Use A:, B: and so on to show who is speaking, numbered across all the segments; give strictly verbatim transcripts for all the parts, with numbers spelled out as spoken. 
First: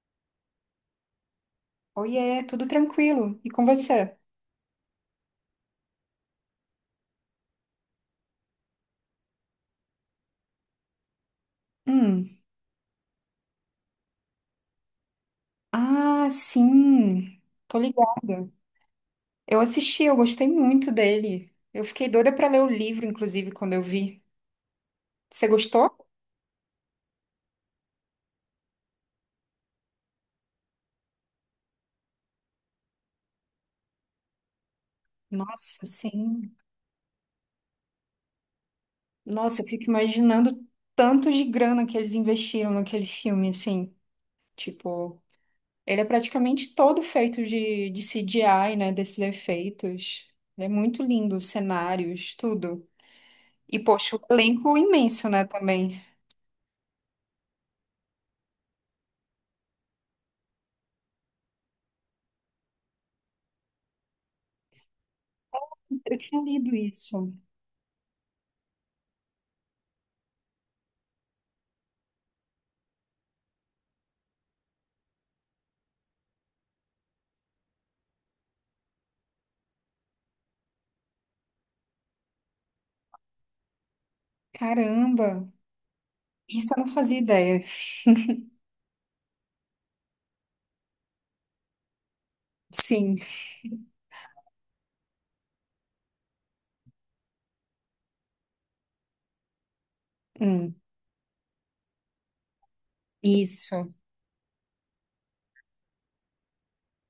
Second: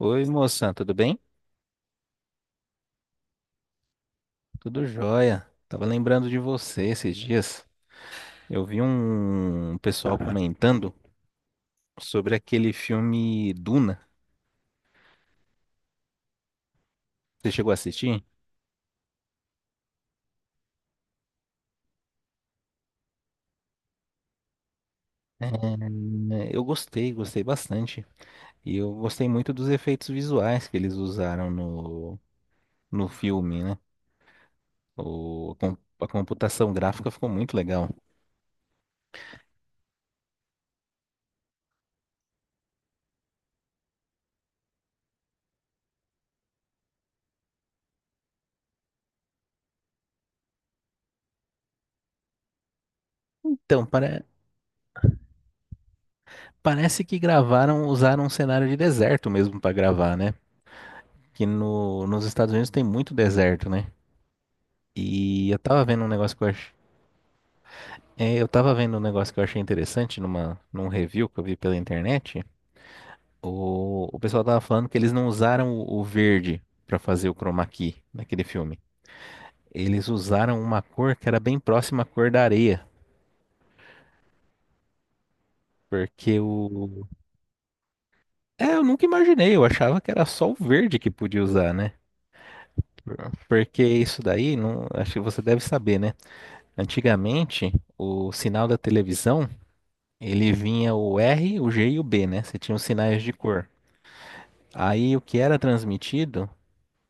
A: Oi, moça, tudo bem?
B: Oiê, tudo tranquilo. E com você?
A: Tudo jóia. Tava lembrando de você esses dias. Eu vi um pessoal comentando sobre
B: Hum.
A: aquele filme Duna.
B: Ah, sim.
A: Você chegou a
B: Tô
A: assistir?
B: ligada. Eu assisti, eu gostei muito dele. Eu fiquei doida pra ler o livro, inclusive, quando eu vi.
A: É,
B: Você gostou?
A: eu gostei, gostei bastante. E eu gostei muito dos efeitos visuais que eles usaram no, no filme, né? O, a com-
B: Nossa,
A: a
B: sim.
A: computação gráfica ficou muito legal.
B: Nossa, eu fico imaginando tanto de grana que eles investiram naquele filme, assim. Tipo, ele é praticamente todo feito de, de C G I, né? Desses efeitos. Ele é muito lindo, os cenários, tudo. E,
A: Então,
B: poxa, o
A: pare-
B: elenco imenso, né, também.
A: parece que gravaram, usaram um cenário de deserto mesmo para gravar, né? Que no, nos Estados Unidos tem muito deserto, né? E eu tava vendo um
B: Eu
A: negócio
B: tinha
A: que eu achei,
B: lido isso.
A: eu tava vendo um negócio que eu achei interessante numa, num review que eu vi pela internet. O, o pessoal tava falando que eles não usaram o, o verde pra fazer o chroma key naquele filme. Eles usaram uma cor que era bem próxima à cor da areia,
B: Caramba,
A: porque
B: isso eu não
A: o...
B: fazia ideia.
A: É, eu nunca imaginei, eu achava que era só o verde que podia usar, né?
B: Sim,
A: Por- Porque isso daí, não, acho que você deve saber, né? Antigamente, o sinal da televisão ele
B: hum,
A: vinha o R, o G e o B, né? Você tinha os sinais de cor.
B: isso.
A: Aí o que era transmitido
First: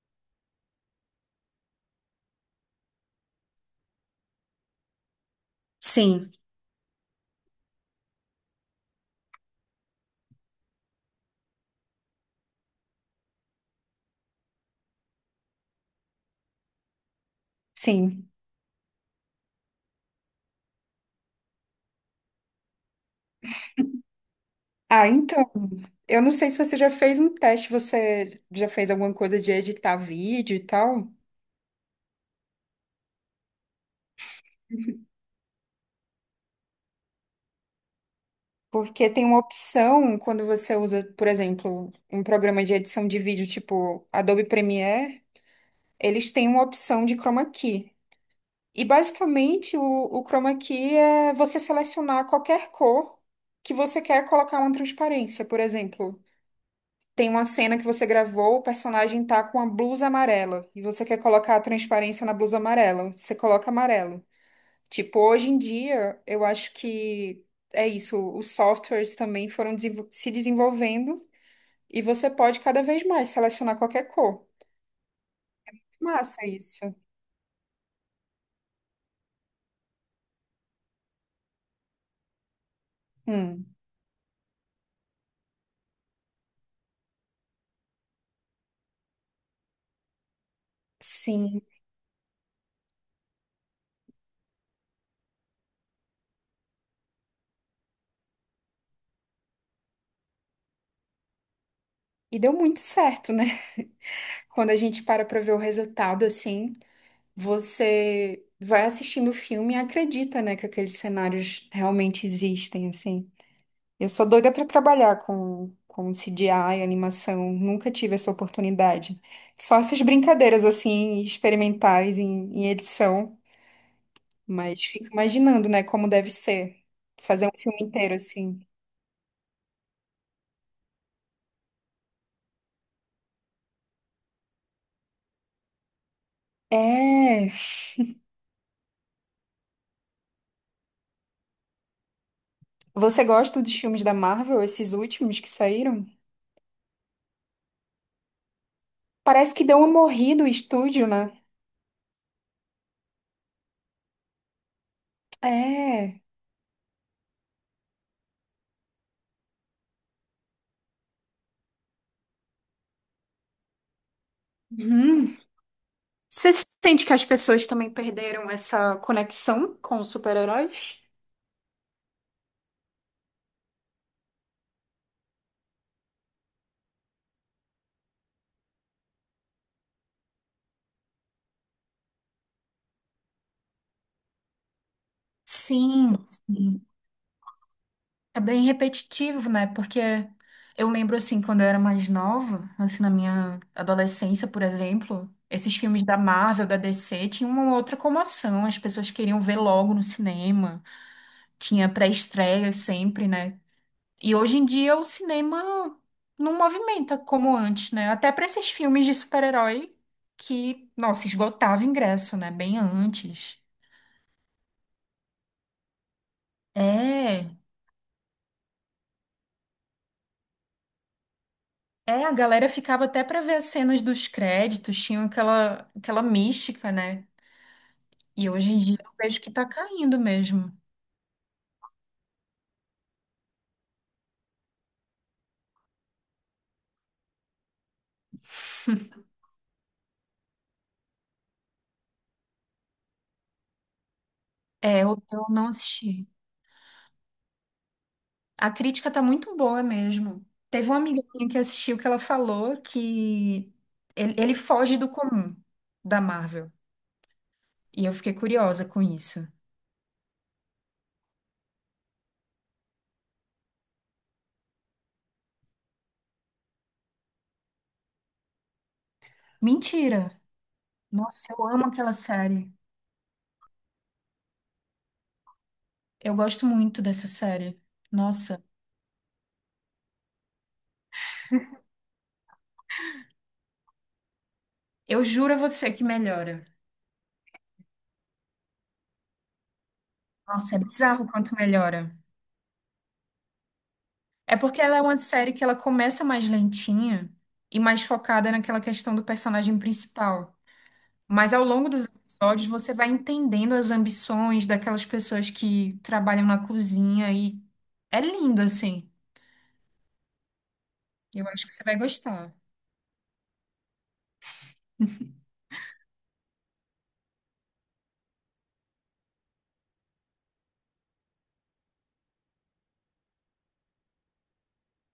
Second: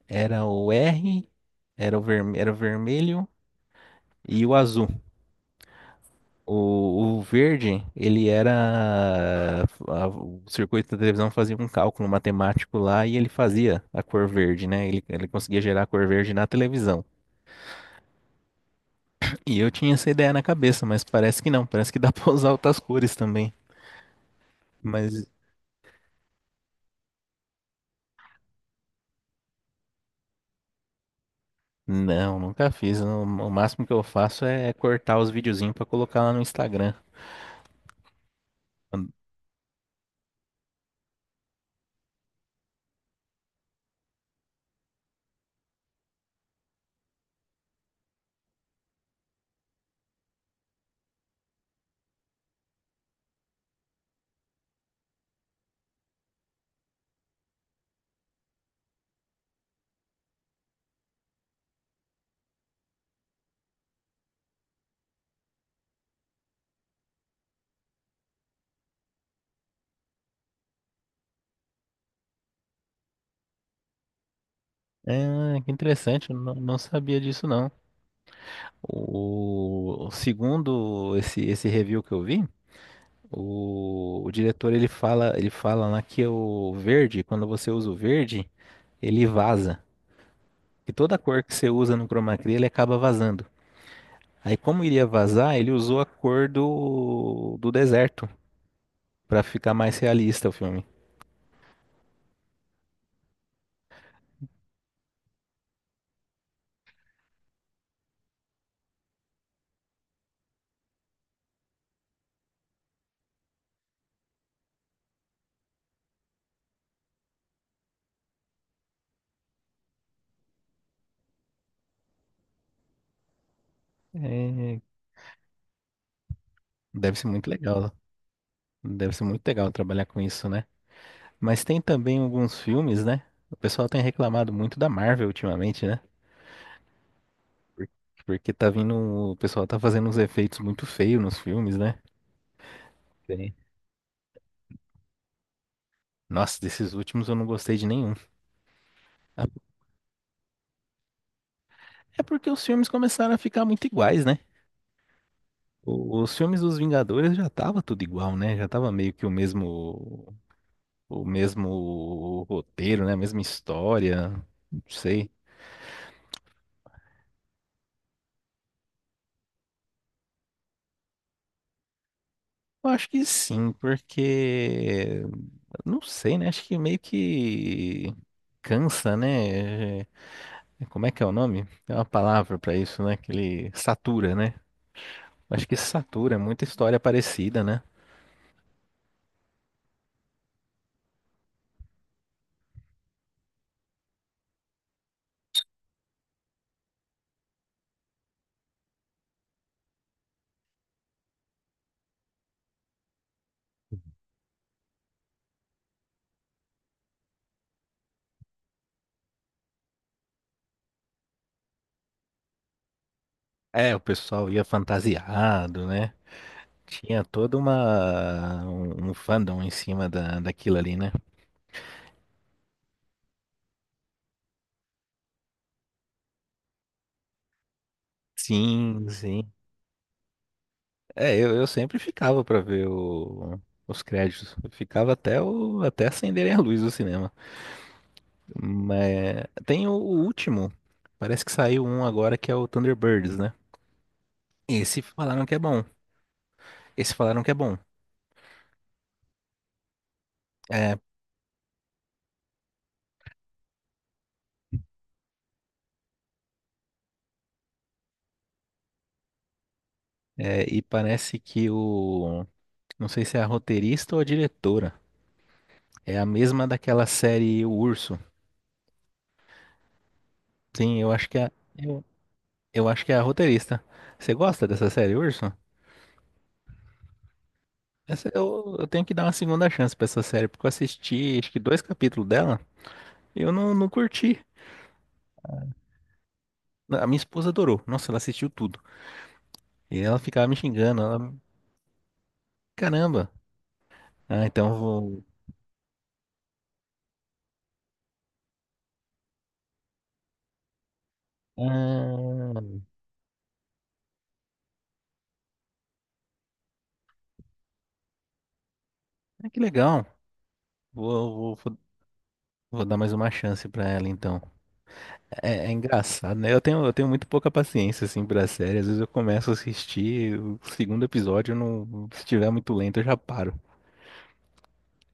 A: era o R, era o, verme- era o vermelho e o azul.
B: Sim,
A: O, o verde, ele era... a- o circuito da televisão fazia um cálculo matemático lá e ele fazia a cor verde, né? Ele, ele conseguia gerar a cor verde na televisão.
B: sim.
A: E eu tinha essa ideia na cabeça, mas parece que não. Parece que dá pra usar outras cores também.
B: Ah,
A: mas
B: então, eu não sei se você já fez um teste, você já fez alguma coisa de editar vídeo e tal?
A: Não, nunca fiz. O o máximo que eu faço é cortar os videozinhos pra colocar lá no Instagram.
B: Porque tem uma opção quando você usa, por exemplo, um programa de edição de vídeo tipo Adobe Premiere, eles têm uma opção de chroma key. E basicamente o, o chroma key é você selecionar qualquer cor que você quer colocar uma transparência. Por exemplo, tem uma cena que você gravou, o personagem tá com uma blusa amarela e você quer colocar a transparência na blusa amarela. Você coloca amarelo. Tipo, hoje em dia, eu acho que é isso. Os softwares também foram desenvol- se desenvolvendo e você pode cada vez mais selecionar qualquer cor.
A: É, que interessante, eu
B: Massa
A: não, não
B: isso.
A: sabia disso não. O, o segundo esse esse review que eu vi,
B: Hum,
A: o, o diretor ele fala, ele fala lá que o verde, quando você usa o verde, ele vaza. E toda cor que
B: sim.
A: você usa no chroma key, ele acaba vazando. Aí como iria vazar, ele usou a cor do do deserto pra ficar mais realista o filme.
B: E deu muito certo, né? Quando a gente para pra ver o resultado, assim, você vai assistindo o filme e acredita, né, que aqueles cenários realmente existem, assim. Eu sou doida pra trabalhar com, com C G I, animação, nunca tive essa oportunidade. Só essas brincadeiras, assim, experimentais em, em edição,
A: É,
B: mas fico imaginando, né, como deve ser
A: deve ser
B: fazer
A: muito
B: um filme
A: legal.
B: inteiro, assim.
A: Deve ser muito legal trabalhar com isso, né? Mas tem também alguns filmes, né? O pessoal tem reclamado muito da Marvel ultimamente, né?
B: É.
A: Por- Porque tá vindo, o pessoal tá fazendo uns efeitos muito feios nos filmes, né?
B: Você
A: Sim.
B: gosta dos filmes da Marvel, esses últimos que saíram?
A: Nossa, desses últimos eu não gostei de nenhum. Ah,
B: Parece que deu uma morrida o estúdio, né?
A: é porque os filmes começaram a ficar muito iguais, né?
B: É.
A: O- Os filmes dos Vingadores já tava tudo igual, né? Já tava meio que o mesmo, o mesmo roteiro, né? A mesma história. Não sei.
B: Hum. Você sente que as pessoas também perderam essa conexão com os super-heróis?
A: Eu acho que sim, porque... Não sei, né? Acho que meio que cansa, né? É... Como é que é o nome? Tem uma palavra pra isso, né? Que ele satura, né? Acho que
B: Sim,
A: satura, é muita
B: sim.
A: história parecida, né?
B: É bem repetitivo, né? Porque eu lembro, assim, quando eu era mais nova, assim, na minha adolescência, por exemplo, esses filmes da Marvel, da D C, tinham uma outra comoção, as pessoas queriam ver logo no cinema, tinha pré-estreia sempre, né? E hoje em dia o cinema não movimenta como antes, né? Até para esses filmes de super-herói que, nossa, esgotava ingresso, né? Bem antes.
A: É, o pessoal ia fantasiado, né? Tinha
B: É,
A: toda uma um um fandom em cima da, daquilo ali, né?
B: é, a galera ficava até para ver as cenas dos créditos, tinha aquela, aquela mística, né? E hoje em dia
A: Sim,
B: eu vejo que
A: sim.
B: tá caindo mesmo.
A: É, eu, eu sempre ficava pra ver o- os créditos. Eu ficava até o até acenderem a luz do cinema. Mas tem o, o último. Parece que saiu um agora que é o Thunderbirds, né? Esse
B: É, eu,
A: falaram
B: eu
A: que é
B: não
A: bom.
B: assisti.
A: Esse falaram que é bom.
B: A crítica tá muito boa mesmo. Teve uma
A: É,
B: amiga minha que assistiu que ela falou que ele, ele foge do comum da Marvel. E eu fiquei curiosa com isso.
A: é, e parece que o... Não sei se é a roteirista ou a diretora. É a mesma daquela série O Urso.
B: Mentira!
A: Sim, eu acho que
B: Nossa,
A: é.
B: eu amo
A: Eu,
B: aquela série.
A: eu acho que é a roteirista. Você gosta dessa série, Urso?
B: Eu gosto muito dessa série.
A: Essa-
B: Nossa,
A: eu, eu tenho que dar uma segunda chance pra essa série, porque eu assisti acho que dois capítulos dela e eu não, não curti.
B: eu juro a você que melhora.
A: A minha esposa adorou. Nossa, ela assistiu tudo. E ela ficava me
B: Nossa, é
A: xingando.
B: bizarro o
A: Ela...
B: quanto melhora.
A: Caramba. Ah,
B: É
A: então eu
B: porque ela é uma
A: vou.
B: série que ela começa mais lentinha e mais focada naquela questão do personagem principal. Mas ao longo dos
A: Ah,
B: episódios você vai entendendo as ambições daquelas pessoas que trabalham na cozinha e é lindo assim.
A: ah, que legal. Vou,
B: Eu
A: vou,
B: acho que
A: vou
B: você vai gostar.
A: vou dar mais uma chance pra ela, então. É, é engraçado, né? Eu tenho, eu tenho muito pouca paciência, assim, pra série. Às vezes eu começo a assistir o segundo episódio, eu não, se estiver muito lento, eu já paro.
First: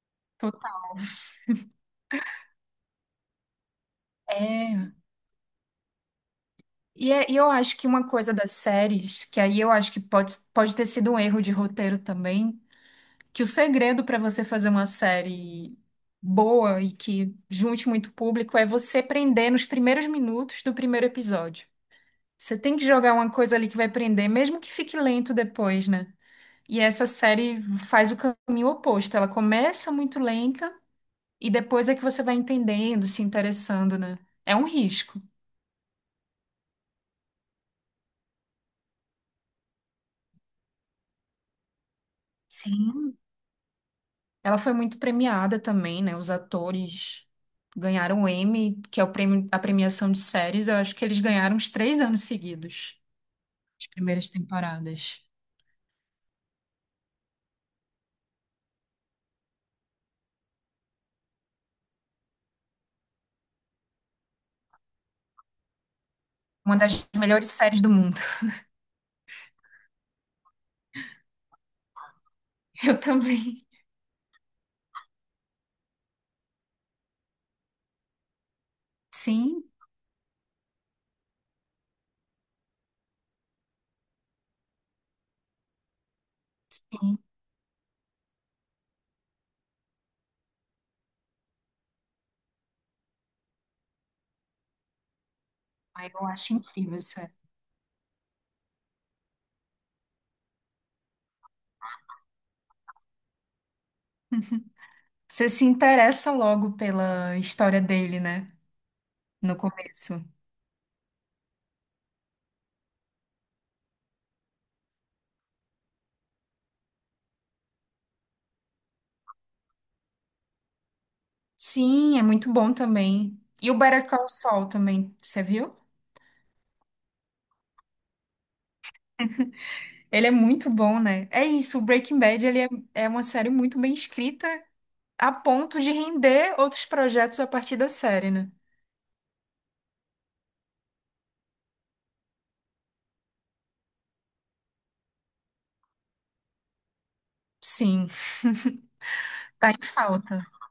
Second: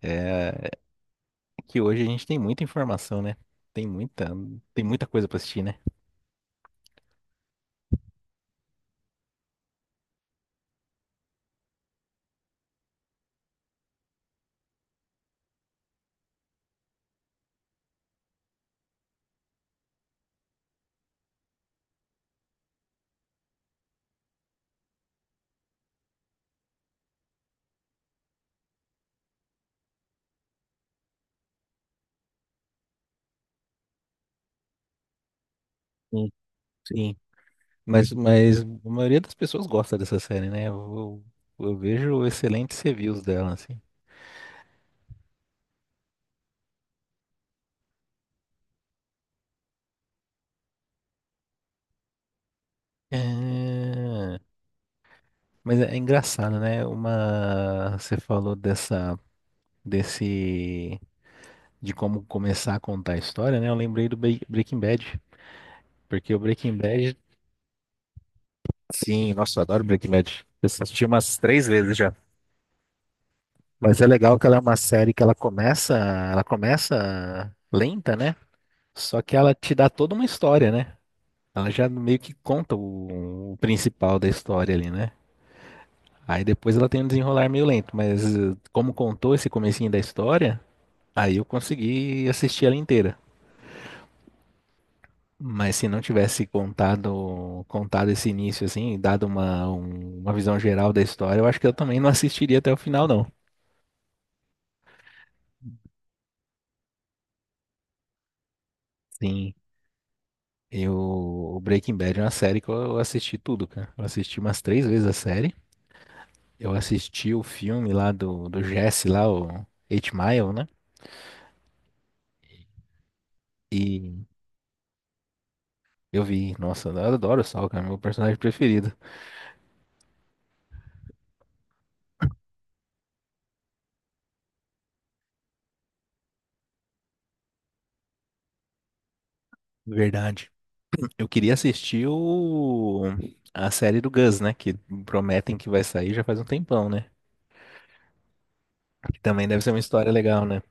A: É
B: Total.
A: que hoje a gente tem muita informação, né? Tem muita, tem
B: É.
A: muita coisa pra assistir, né?
B: E, é- e eu acho que uma coisa das séries, que aí eu acho que pode, pode ter sido um erro de roteiro também, que o segredo para você fazer uma série boa e que junte muito público é você prender nos primeiros minutos do primeiro episódio. Você tem que jogar uma coisa ali que vai prender, mesmo que fique lento depois, né? E essa série faz o caminho oposto. Ela começa muito lenta e depois é que você vai entendendo, se interessando, né? É um risco.
A: Sim. Sim. Mas, mas a maioria das pessoas gosta dessa série, né? Eu, eu vejo excelentes
B: Sim.
A: reviews dela, assim.
B: Ela foi muito premiada também, né? Os atores ganharam o Emmy, que é o prêmio, a premiação de séries. Eu acho que eles ganharam uns três anos seguidos, as primeiras
A: É.
B: temporadas.
A: Mas é é engraçado, né? Uma, você falou dessa, desse, de como começar a contar a história, né? Eu lembrei do Be- Breaking Bad, porque o Breaking
B: Uma das
A: Bad,
B: melhores séries do mundo.
A: sim, nossa, eu adoro Breaking Bad. Eu assisti umas três vezes já.
B: Eu também.
A: Mas é legal que ela é uma série que ela começa, ela começa lenta, né? Só que ela
B: Sim,
A: te dá toda uma história, né? Ela já meio que conta o, o principal da história ali, né? Aí depois ela tem um
B: sim.
A: desenrolar meio lento, mas eh, como contou esse comecinho da história, aí eu consegui assistir ela inteira. Mas se não
B: Aí eu
A: tivesse
B: acho incrível isso. É.
A: contado, contado esse início assim, dado uma, um- uma visão geral da história, eu acho que eu também não assistiria até o final, não.
B: Você se interessa logo pela história dele, né?
A: Sim,
B: No começo.
A: eu, o Breaking Bad é uma série que eu assisti tudo, cara. Eu assisti umas três vezes a série. Eu assisti o filme lá do, do Jesse lá, o Eight Mile, né?
B: Sim, é muito bom também. E o Better
A: E
B: Call Saul também, você viu?
A: eu vi, nossa, eu adoro o Saul, cara, meu personagem preferido.
B: Ele é muito bom, né? É isso, o Breaking Bad ele é, é uma série muito bem escrita a ponto de render outros projetos a partir da série, né?
A: Verdade. Eu queria assistir o... a série do Gus, né? Que prometem que vai sair já faz um tempão, né?
B: Sim,
A: Que também deve ser
B: tá
A: uma
B: em
A: história legal,
B: falta.
A: né?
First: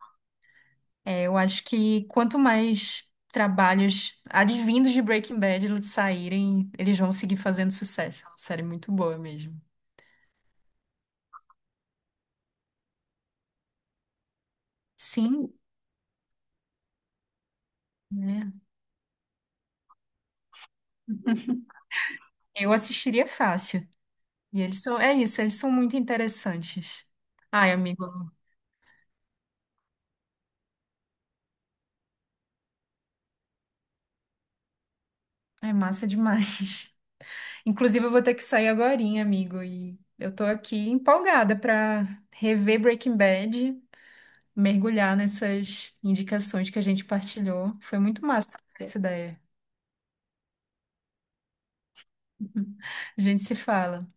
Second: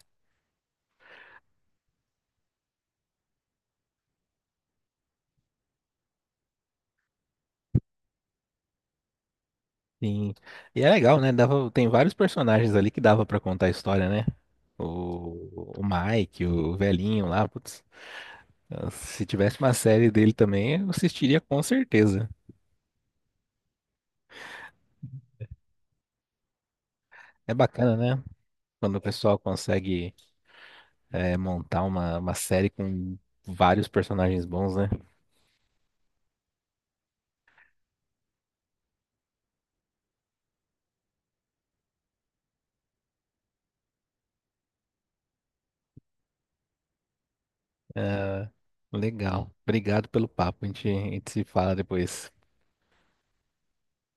B: É, eu acho que quanto mais trabalhos advindos de Breaking Bad saírem, eles vão seguir fazendo sucesso. É uma série muito boa mesmo.
A: Sim. E é legal, né? Dava... Tem vários personagens ali que dava pra contar a história, né?
B: Sim,
A: O... o Mike, o velhinho lá, putz.
B: né?
A: Se tivesse uma série dele também, eu assistiria com certeza.
B: Eu assistiria fácil. E eles são, é isso, eles são muito interessantes.
A: É
B: Ai,
A: bacana,
B: amigo,
A: né? Quando o pessoal consegue eh, montar uma, uma série com vários personagens bons, né?
B: é massa demais. Inclusive, eu vou ter que sair agorinha, amigo, e eu tô aqui empolgada pra rever Breaking Bad, mergulhar nessas indicações que a gente partilhou. Foi muito
A: Ah,
B: massa trocar essa ideia.
A: legal. Obrigado pelo papo. A gente, a gente se fala depois.
B: A gente se fala.